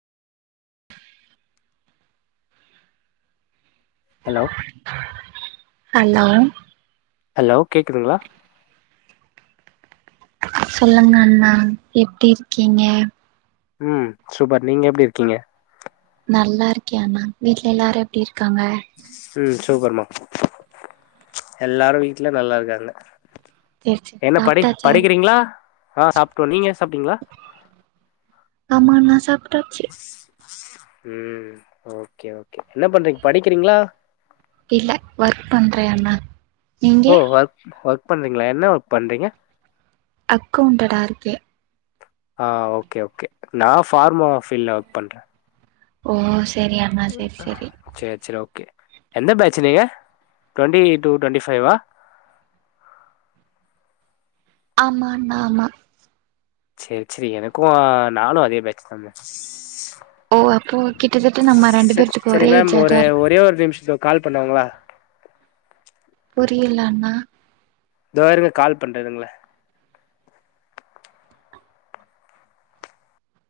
Hello hello hello கேக்குதுங்ளா? சொல்லுங்க அண்ணா எப்டி இருக்கீங்க? ம் சூப்பர் நீங்க எப்டி இருக்கீங்க? நல்லாருக்கே அண்ணா வீட்ல எல்லாரு எப்டி இரு க்காங்க? ம் சூப்பர்மா எல்லாரு வீட்ல நல்லாருக்காங்க சேரி சேரி என்ன படி சாப்ட்டாச்சா படிக்கிறீங்ளா? ஆ சாப்ட்டோ நீங்க சாப்டிங்ளா? ஆமாண்ணா சாப் டாச்சு ம் ஓகே ஓகே என்ன பண்றீங்க படிக்கிறீங்ளா? இல்ல ஒர்க் பண்றே அண்ணா நீங்க ஓ ஒர்க் ஒர்க் பண்றீங்ளா என்ன ஒர்க் பண்றீங்க? அக்கவுண்டடா இருக்கே ஆ ஓகே ஓகே நா ஃபார்மா ஃபீல்ட்ல ஒர்க் பண்றே ஓ சேரி அண்ணா செரி செரி கே எந்த பேட்சு நீங்க ட்வென்ட்டி டு ட்வென்ட்டி ஃபைவா ஆமாண்ணா ஆமா சேர் செரி எனக்கு நானு அதே பேட்ச் தாம்மா ஓ அப்போ கிட்டத்தட்ட நம்ம ரெண்டு பேர்த்துக்கு சரி ஒரே மேம் ஒரு ஏஜாதா இருக்கு ஒரே ஒரு நிமிஷத்துக்கு கால் பண்ணுவாங்களா புரியிலண்ணா தொ இருங்க கால் பண்றெ இருங்ளே